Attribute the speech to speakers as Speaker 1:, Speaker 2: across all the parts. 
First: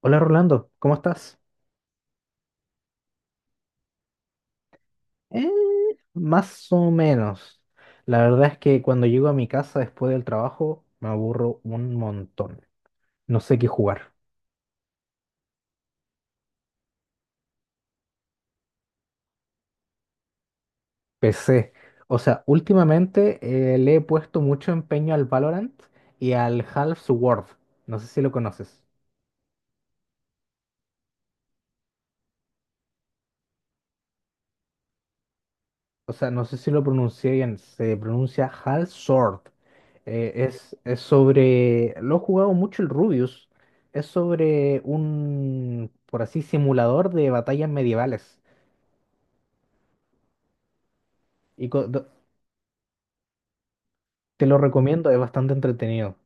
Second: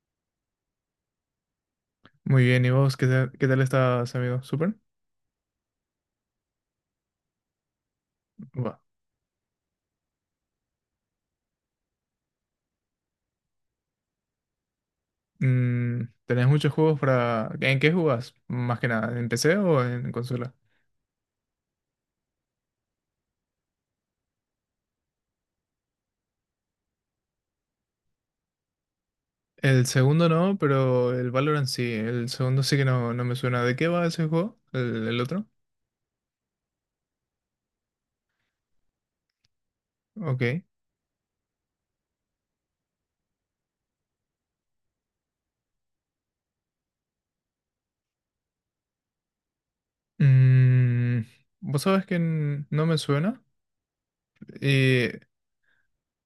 Speaker 1: Hola Rolando, ¿cómo estás?
Speaker 2: Muy bien, ¿y vos qué tal, estás, amigo? ¿Súper?
Speaker 1: Eh, más o menos. La verdad es
Speaker 2: Va.
Speaker 1: que cuando llego a mi casa después del trabajo me aburro un montón. No sé qué jugar.
Speaker 2: ¿Tenés muchos juegos para... ¿En qué jugás? Más que nada, ¿en PC o en consola?
Speaker 1: PC. O sea, últimamente le he puesto mucho empeño al Valorant y al Half-Sword. No sé si lo conoces.
Speaker 2: El segundo no, pero el Valorant sí. El segundo sí que no, no me suena. ¿De qué va ese juego? ¿El otro?
Speaker 1: O sea, no sé si lo pronuncié bien, se pronuncia Hal Sword. Eh,
Speaker 2: Ok.
Speaker 1: es, es sobre, lo he jugado mucho el Rubius, es sobre un, por así, simulador de batallas medievales.
Speaker 2: Mm,
Speaker 1: Y
Speaker 2: ¿vos
Speaker 1: co- do-
Speaker 2: sabés que no me suena?
Speaker 1: te lo recomiendo,
Speaker 2: Y,
Speaker 1: es bastante entretenido.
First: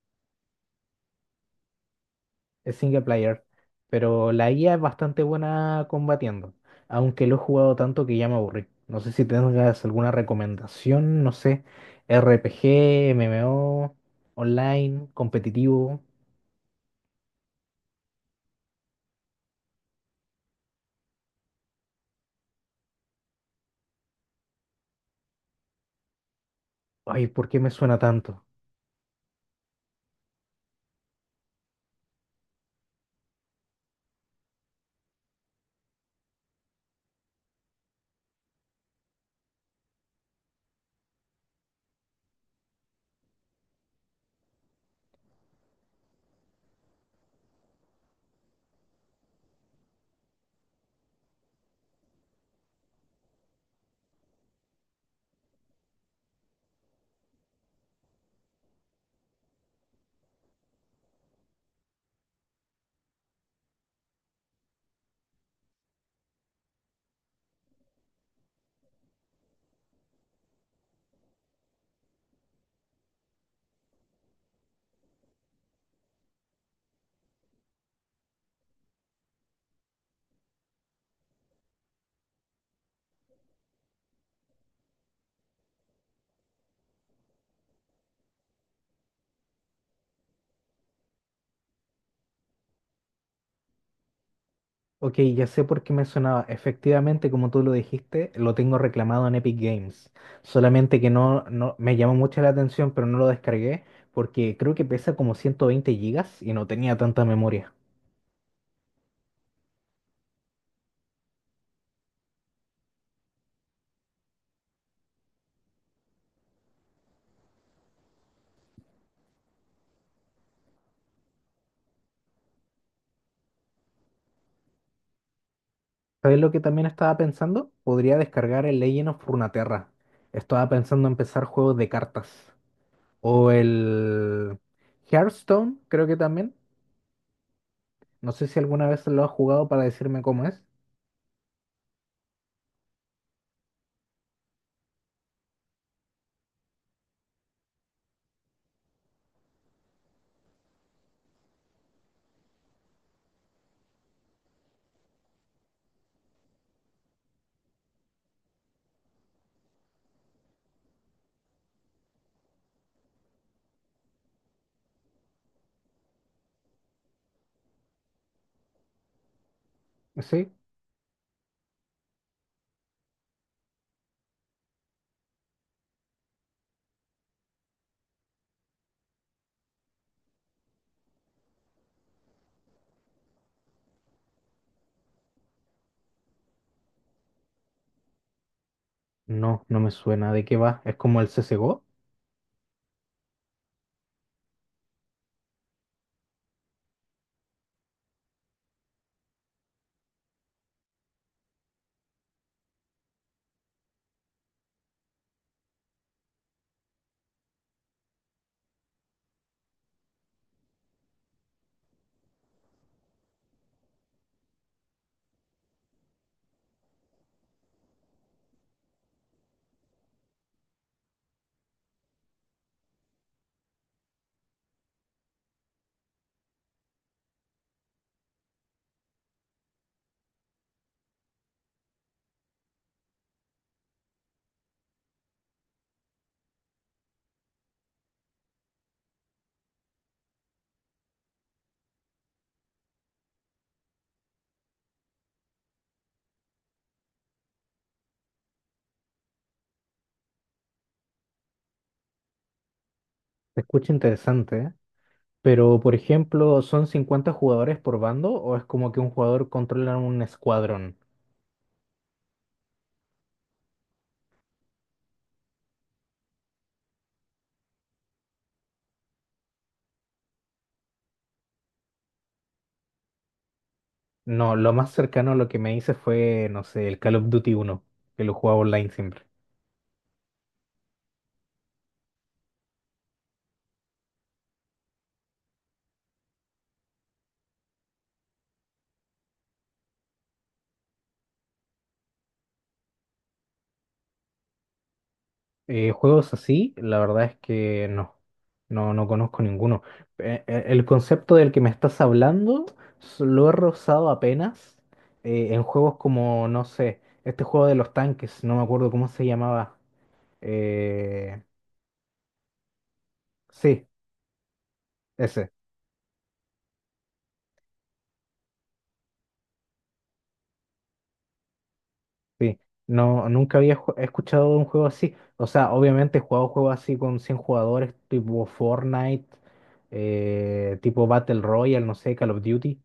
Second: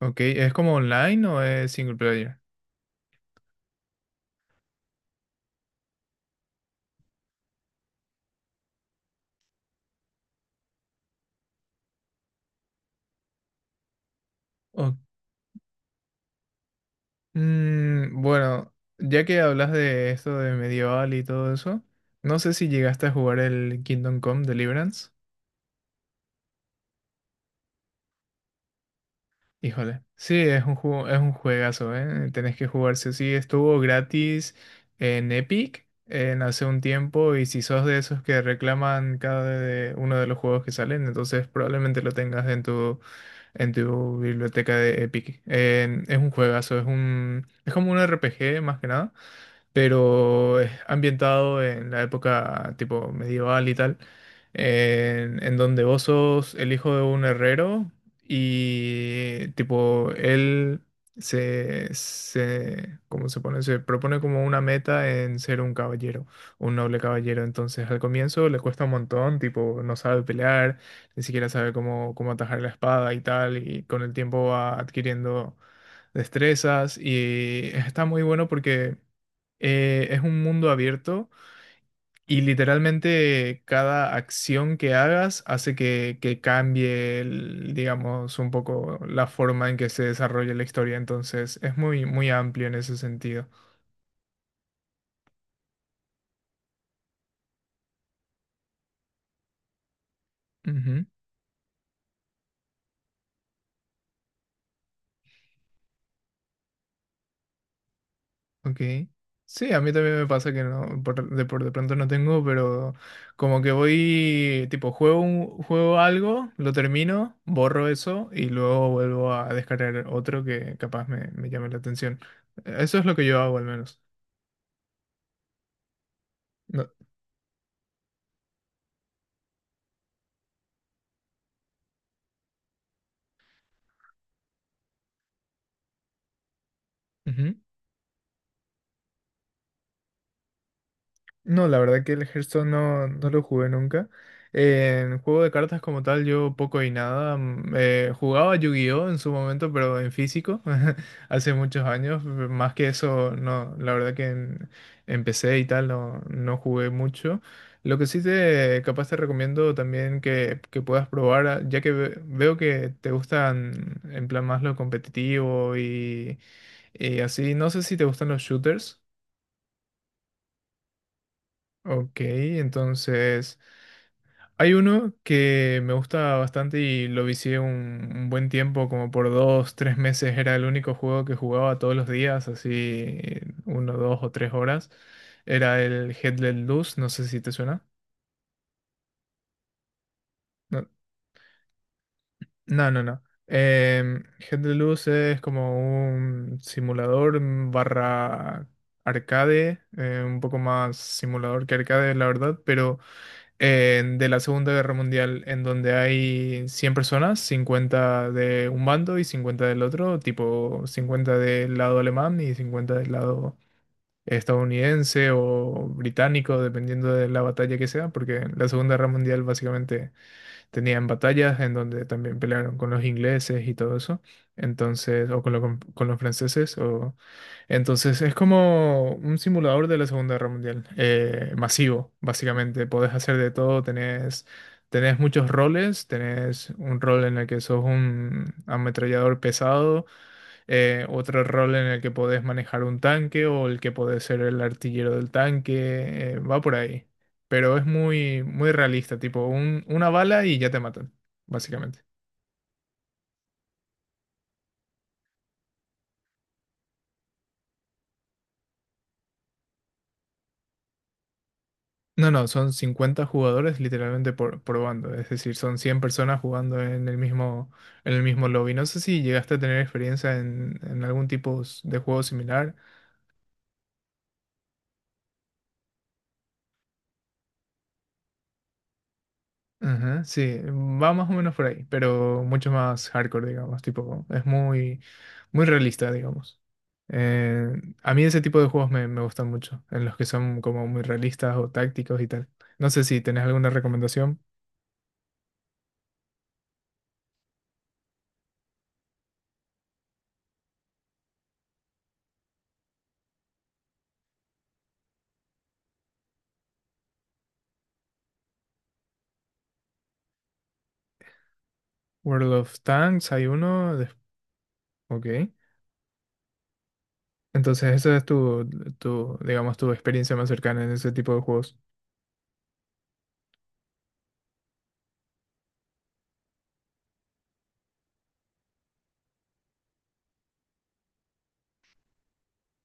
Speaker 2: ok, ¿es como online o es single player?
Speaker 1: Es single player, pero la IA es bastante buena combatiendo, aunque lo he jugado tanto que ya me aburrí. No sé si tengas alguna recomendación, no sé, RPG, MMO, online, competitivo.
Speaker 2: Mm, bueno, ya que hablas de esto de medieval y todo eso, no sé si llegaste a jugar el Kingdom Come Deliverance.
Speaker 1: Ay, ¿por qué me suena tanto?
Speaker 2: Híjole, sí, es un juego, es un juegazo, ¿eh? Tenés que jugar sí o sí. Estuvo gratis en Epic en hace un tiempo y si sos de esos que reclaman uno de los juegos que salen, entonces probablemente lo tengas en en tu biblioteca de Epic. Es un juegazo, es como un RPG más que nada, pero es ambientado en la época tipo medieval y tal, en donde vos sos el hijo de un herrero y tipo él ¿cómo se pone? Se propone como una meta en ser un caballero, un noble caballero. Entonces al comienzo le cuesta un montón, tipo no sabe pelear, ni siquiera sabe cómo atajar la espada y tal, y con el tiempo va adquiriendo destrezas y está muy bueno porque es un mundo abierto y literalmente cada acción que hagas hace que cambie, digamos, un poco la forma en que se desarrolla la historia. Entonces, es muy, muy amplio en ese sentido.
Speaker 1: Ok, ya sé por qué me sonaba. Efectivamente, como tú lo dijiste, lo tengo reclamado en Epic Games. Solamente
Speaker 2: Ujú,
Speaker 1: que no me llamó mucho la atención, pero no lo descargué porque creo que pesa como 120 gigas y no tenía tanta memoria.
Speaker 2: ok. Sí, a mí también me pasa que no, por de pronto no tengo, pero como que voy, tipo, juego, juego algo, lo termino, borro eso y luego vuelvo a descargar otro que capaz me llame la atención. Eso es lo que yo hago al menos.
Speaker 1: ¿Sabes lo que también
Speaker 2: No,
Speaker 1: estaba pensando? Podría descargar el Legend of Runeterra. Estaba pensando en empezar juegos de cartas. O el Hearthstone, creo que también.
Speaker 2: ujú.
Speaker 1: No sé si alguna vez lo has jugado para decirme cómo es.
Speaker 2: No, la verdad que el Hearthstone no, no lo jugué nunca. En juego de cartas como tal, yo poco y nada. Mm, jugaba Yu-Gi-Oh en su momento, pero en físico, hace muchos años. Más que eso, no, la verdad que empecé y tal, no, no jugué mucho. Lo que sí te, capaz te recomiendo también que puedas probar, ah, ya que veo que te gustan en plan más lo competitivo y así. No sé si te gustan los shooters.
Speaker 1: ¿Sí?
Speaker 2: Ok, entonces hay uno que me gusta bastante y lo vicié un buen tiempo, como por dos, tres meses era el único juego que jugaba todos los días, así uno, dos o tres horas. Era el Headless Luz, no sé si te suena.
Speaker 1: No, no me suena. ¿De qué va?
Speaker 2: No,
Speaker 1: Es como el CSGO.
Speaker 2: no, no. no. Em, Headless Luz es como un simulador barra arcade, un poco más simulador que arcade, la verdad, pero... de la Segunda Guerra Mundial, en donde hay 100 personas, 50 de un bando y 50 del otro, tipo 50 del lado alemán y 50 del lado estadounidense o británico, dependiendo de la batalla que sea, porque la Segunda Guerra Mundial básicamente tenían batallas en donde también pelearon con los ingleses y todo eso. Entonces, o con con los franceses, o... Entonces es como un simulador de la Segunda Guerra Mundial, masivo, básicamente. Podés hacer de todo, tenés muchos roles, tenés un rol en el que sos un ametrallador pesado, otro rol en el que podés manejar un tanque o el que podés ser el artillero del tanque, va por ahí. Pero es muy, muy realista, tipo una bala y ya te matan, básicamente.
Speaker 1: Se escucha interesante, ¿eh? Pero, por ejemplo, ¿son 50 jugadores por bando o es como que un jugador controla un escuadrón?
Speaker 2: No, no, son 50 jugadores literalmente por bando, es decir, son 100 personas jugando en el mismo lobby. No sé si llegaste a tener experiencia en algún tipo de juego similar.
Speaker 1: No, lo más cercano a lo que me hice fue, no sé, el Call of Duty uno, que lo jugaba online siempre.
Speaker 2: Ajá, sí, va más o menos por ahí, pero mucho más hardcore, digamos, tipo, es muy, muy realista, digamos. Eh, a mí ese tipo de juegos me gustan mucho, en los que son como muy realistas o tácticos y tal. No sé si tenés alguna recomendación.
Speaker 1: Juegos así, la verdad es que no. No, no conozco ninguno. El concepto del que me estás hablando lo he rozado apenas en juegos como, no sé, este juego de los tanques, no me acuerdo cómo se llamaba. Eh,
Speaker 2: World of Tanks, hay
Speaker 1: sí,
Speaker 2: uno. Ok.
Speaker 1: ese.
Speaker 2: Entonces, esa es digamos, tu experiencia más cercana en ese tipo de juegos.
Speaker 1: Sí, no, nunca había escuchado de un juego así. O sea, obviamente he jugado juegos así con 100 jugadores, tipo Fortnite, tipo Battle Royale, no sé, Call of Duty,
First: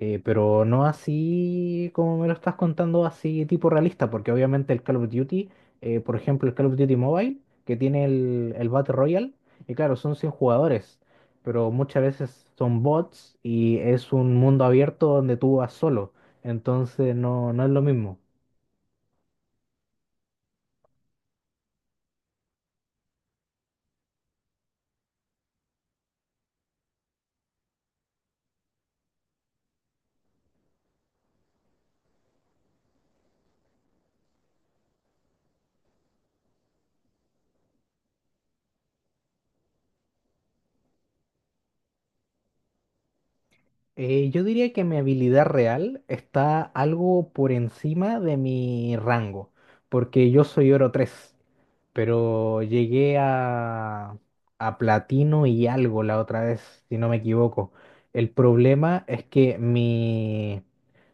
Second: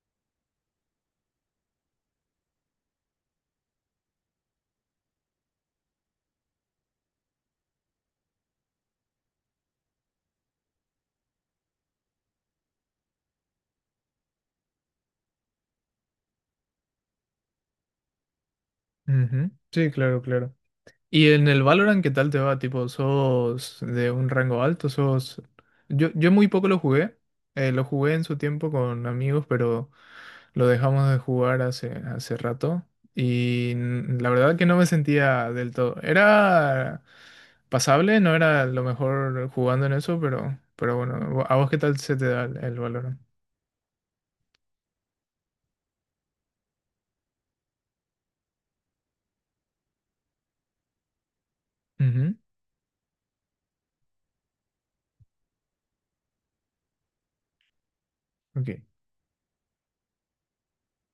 Speaker 1: pero no así como me lo estás contando, así tipo realista, porque obviamente el Call of Duty, por ejemplo, el Call of Duty Mobile, que tiene el Battle Royale, y claro, son 100 jugadores, pero muchas veces son bots y es un mundo abierto donde tú vas solo, entonces no es lo mismo.
Speaker 2: Ujú. Sí, claro, claro. ¿Y en el Valorant qué tal te va? Tipo, ¿sos de un rango alto? ¿Sos...? Yo muy poco lo jugué. Lo jugué en su tiempo con amigos, pero... Lo dejamos de jugar hace, hace rato y la verdad que no me sentía del todo. Era pasable, no era lo mejor jugando en eso, pero bueno, ¿a vos qué tal se te da el Valorant?
Speaker 1: Yo diría que mi habilidad real está algo por encima de mi rango, porque yo soy oro 3
Speaker 2: Ujú,
Speaker 1: pero llegué a platino y algo la otra vez, si no me equivoco. El
Speaker 2: ok,
Speaker 1: problema es que mi,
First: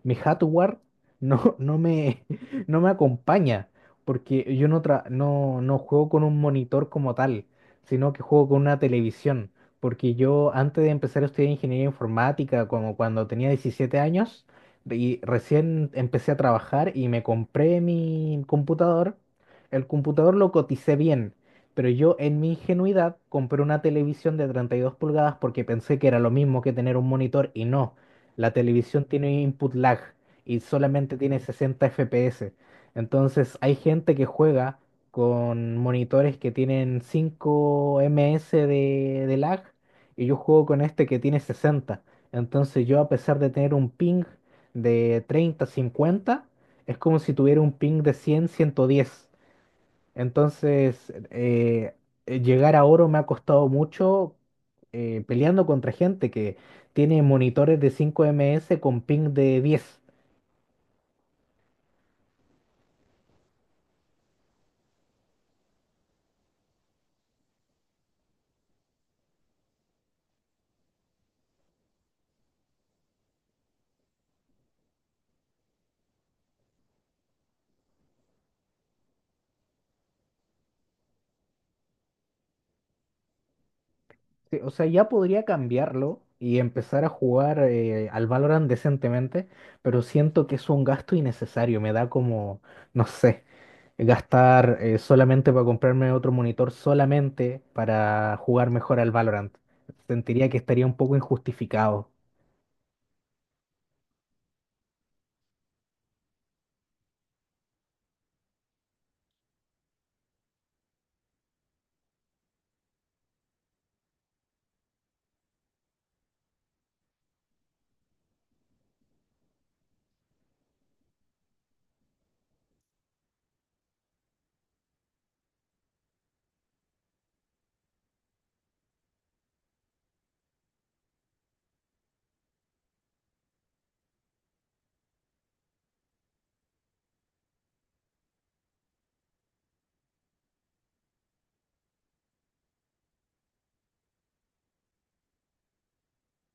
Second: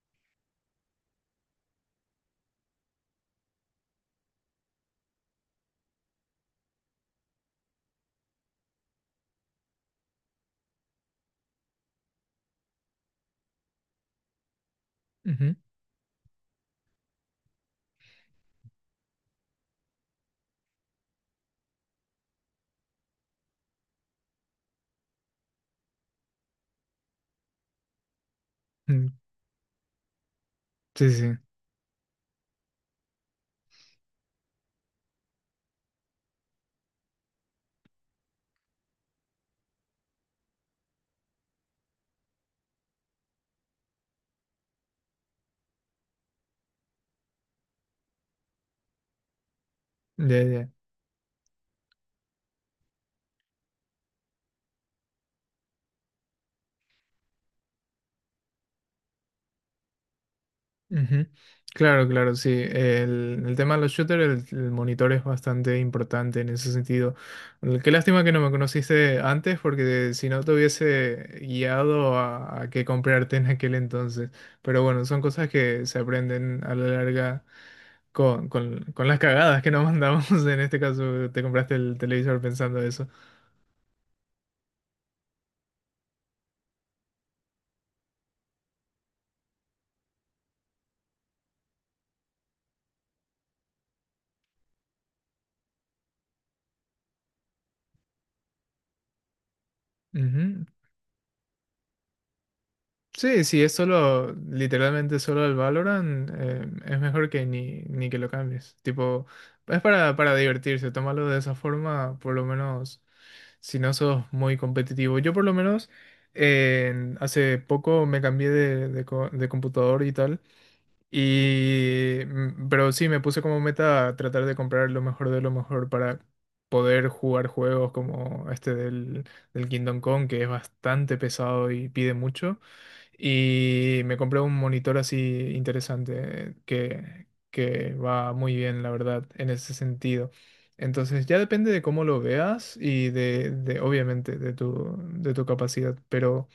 Speaker 1: mi hardware no, no me, no me acompaña, porque yo no juego con un monitor como tal, sino que juego con una televisión. Porque yo antes de empezar a estudiar ingeniería informática, como cuando tenía 17 años, y
Speaker 2: ujú,
Speaker 1: recién empecé a trabajar y me compré mi computador, el computador lo coticé bien, pero yo en mi ingenuidad compré una televisión de 32 pulgadas porque pensé que era lo mismo que tener un monitor y no. La televisión
Speaker 2: mm,
Speaker 1: tiene input lag y
Speaker 2: sí,
Speaker 1: solamente
Speaker 2: sí,
Speaker 1: tiene
Speaker 2: sí.
Speaker 1: 60 FPS. Entonces hay gente que juega con monitores que tienen 5 ms de lag y yo juego con este que tiene 60. Entonces yo a pesar de tener un ping de 30 50 es como si tuviera un ping de cien ciento diez.
Speaker 2: Ya, ya.
Speaker 1: Entonces, llegar a oro me ha costado mucho peleando contra gente que tiene monitores de 5 ms con ping de 10.
Speaker 2: Ujú. Claro, claro, sí. El tema de los shooters, el monitor es bastante importante en ese sentido. Qué lástima que no me conociste antes, porque si no te hubiese guiado a qué comprarte en aquel entonces. Pero bueno, son cosas que se aprenden a la larga con las cagadas que nos mandamos. En este caso, te compraste el televisor pensando eso.
Speaker 1: Sí, o sea, ya podría cambiarlo y empezar a jugar al Valorant decentemente, pero siento que es un gasto innecesario. Me da como, no sé, gastar solamente para comprarme otro monitor, solamente para jugar mejor al Valorant. Sentiría que
Speaker 2: Ujú.
Speaker 1: estaría un poco injustificado.
Speaker 2: Sí, sí, es solo, literalmente solo el Valorant, es mejor que ni, ni que lo cambies. Tipo, es para divertirse, tómalo de esa forma, por lo menos si no sos muy competitivo. Yo por lo menos hace poco me cambié de computador y tal, pero sí, me puse como meta tratar de comprar lo mejor de lo mejor para poder jugar juegos como este del Kingdom Come, que es bastante pesado y pide mucho. Y me compré un monitor así interesante que va muy bien, la verdad, en ese sentido. Entonces ya depende de cómo lo veas y obviamente de de tu capacidad.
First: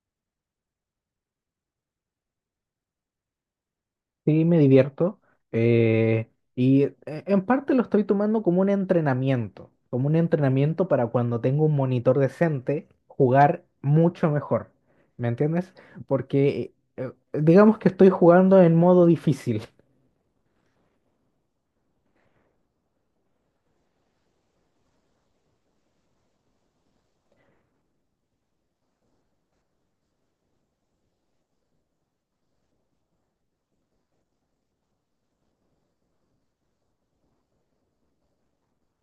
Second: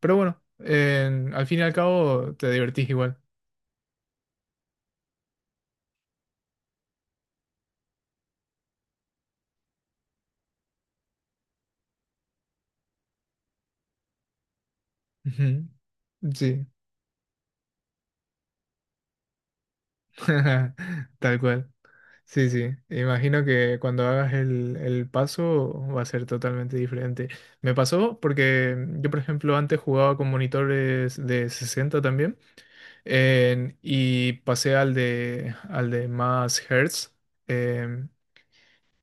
Speaker 2: Pero bueno, al fin y al cabo te divertís igual.
Speaker 1: Sí, me divierto. Y en parte lo estoy tomando como un entrenamiento para cuando tengo un monitor decente, jugar mucho mejor. ¿Me
Speaker 2: Ujú.
Speaker 1: entiendes?
Speaker 2: Sí,
Speaker 1: Porque digamos que estoy jugando en modo difícil.
Speaker 2: tal cual. Sí, sí, imagino que cuando hagas el paso va a ser totalmente diferente. Me pasó porque yo, por ejemplo, antes jugaba con monitores de 60 también y pasé al de más hertz. em,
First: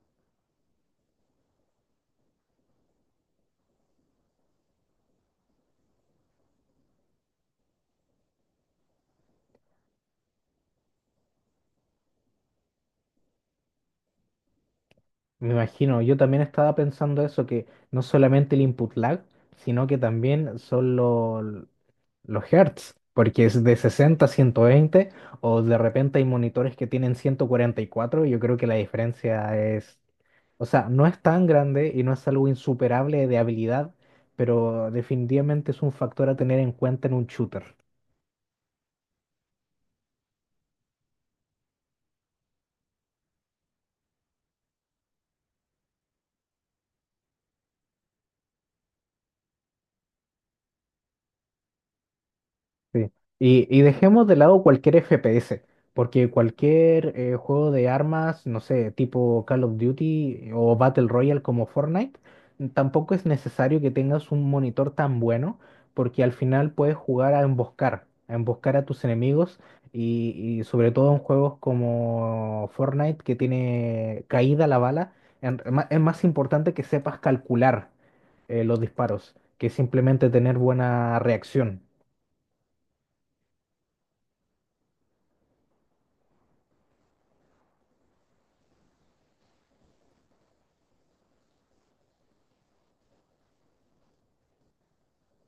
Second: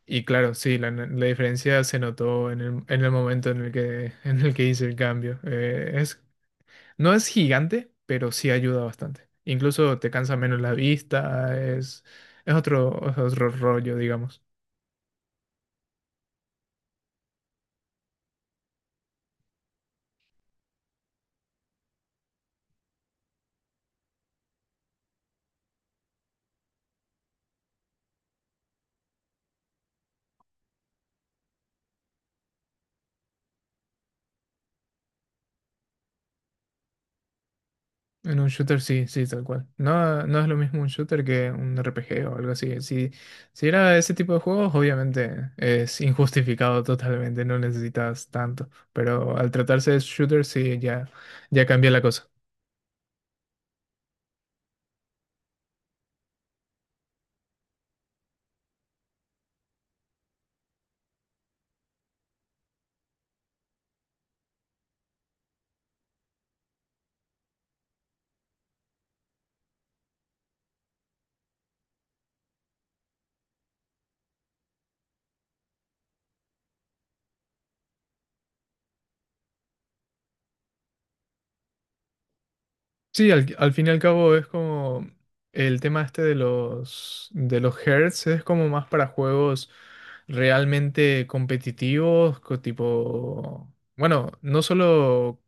Speaker 2: y claro, sí, la diferencia se notó en en el momento en el que, en el que hice el cambio. Es, no es gigante, pero sí ayuda bastante. Incluso te cansa menos la vista, es otro rollo, digamos.
Speaker 1: Me imagino, yo también estaba pensando eso, que no solamente el input lag, sino que también son los hertz, porque es de 60 a 120 o de repente hay monitores que tienen 144, yo creo que la diferencia es, o sea, no es tan grande y no es algo insuperable de habilidad, pero definitivamente es un factor a tener en cuenta en un shooter.
Speaker 2: En un shooter sí, sí, tal cual. No, no es lo mismo un shooter que un RPG o algo así. Si, si era ese tipo de juegos, obviamente es injustificado totalmente, no necesitas tanto. Pero al tratarse de shooter, sí, ya, ya cambia la cosa.
Speaker 1: Sí. Y dejemos de lado cualquier FPS, porque cualquier juego de armas, no sé, tipo Call of Duty o Battle Royale como Fortnite, tampoco es necesario que tengas un monitor tan bueno, porque al final puedes jugar a emboscar, a emboscar a tus enemigos y sobre todo en juegos como Fortnite que tiene caída la bala, es más importante que sepas calcular los disparos que simplemente tener buena reacción.
Speaker 2: Sí, al fin y al cabo es como el tema este de los hertz es como más para juegos realmente competitivos, tipo, bueno, no solo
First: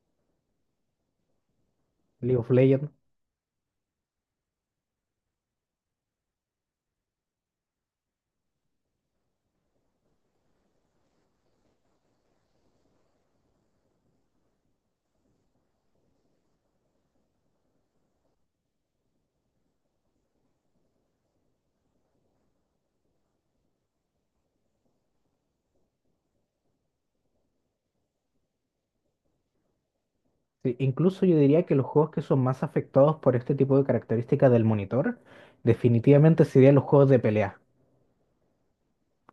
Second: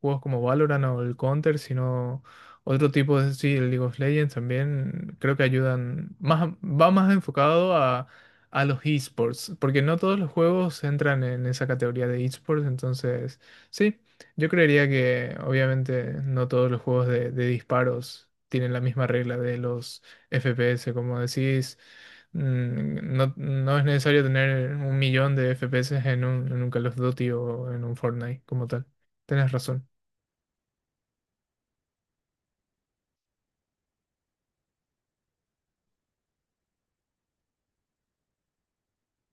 Speaker 2: juegos como Valorant o el Counter, sino
Speaker 1: League of
Speaker 2: otro
Speaker 1: Legends.
Speaker 2: tipo de, sí, el League of Legends también creo que ayudan más, va más enfocado a los esports, porque no todos los juegos entran en esa categoría de esports, entonces, sí. Yo creería que obviamente no todos los juegos de disparos tienen la misma regla de los FPS, como decís, mm, no, no es necesario tener un millón de FPS en un Call of Duty o en un Fortnite como tal. Tenés razón.
Speaker 1: Sí, incluso yo diría que los juegos que son más afectados por este tipo de características del monitor, definitivamente serían los juegos de pelea,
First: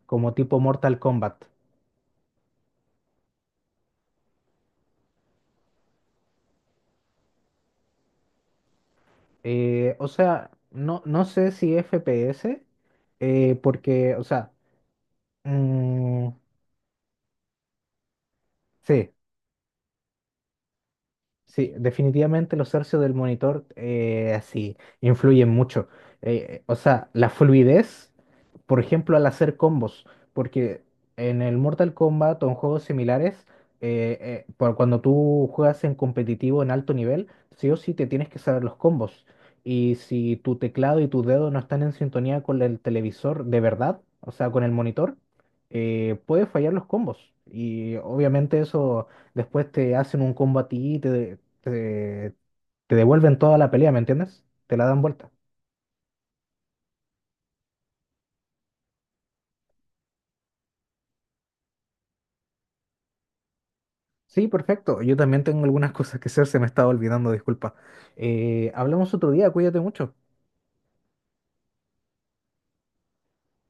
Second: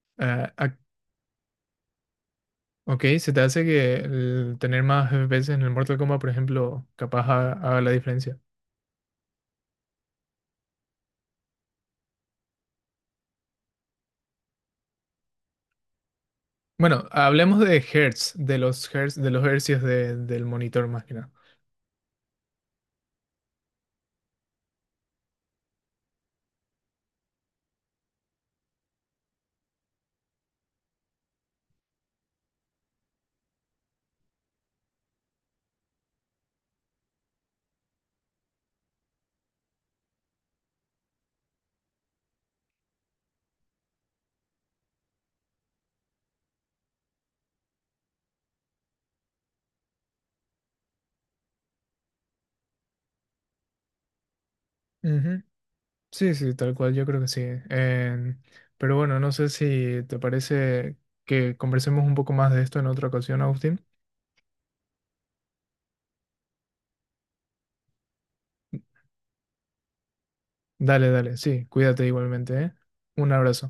Speaker 1: como
Speaker 2: Ah,
Speaker 1: tipo Mortal Kombat.
Speaker 2: ok, se te hace que el tener más FPS en el Mortal Kombat, por ejemplo, capaz haga la diferencia.
Speaker 1: O sea, no, no sé si FPS, porque, o sea, mm,
Speaker 2: Bueno, hablemos de
Speaker 1: sí,
Speaker 2: hertz, de los hercios del monitor más que nada.
Speaker 1: sí, definitivamente los hercios del monitor así influyen mucho. O sea, la fluidez, por ejemplo, al hacer combos, porque en el Mortal Kombat o en juegos similares, por cuando tú juegas en competitivo en alto nivel, sí o sí te tienes que saber los combos. Y si tu teclado y tus dedos no están en sintonía con el televisor de verdad, o sea, con el monitor, puede fallar los combos. Y obviamente eso, después te hacen un combo a ti y te devuelven toda la pelea, ¿me entiendes? Te la dan vuelta.
Speaker 2: Sí, sí, tal cual, yo creo que sí. Em, pero bueno, no sé si te parece que conversemos un poco más de esto en otra ocasión, Agustín.
Speaker 1: Sí, perfecto. Yo también tengo algunas cosas que hacer, se me estaba olvidando, disculpa. Hablamos otro día, cuídate mucho.
Speaker 2: Dale, dale, sí, cuídate igualmente, ¿eh? Un abrazo.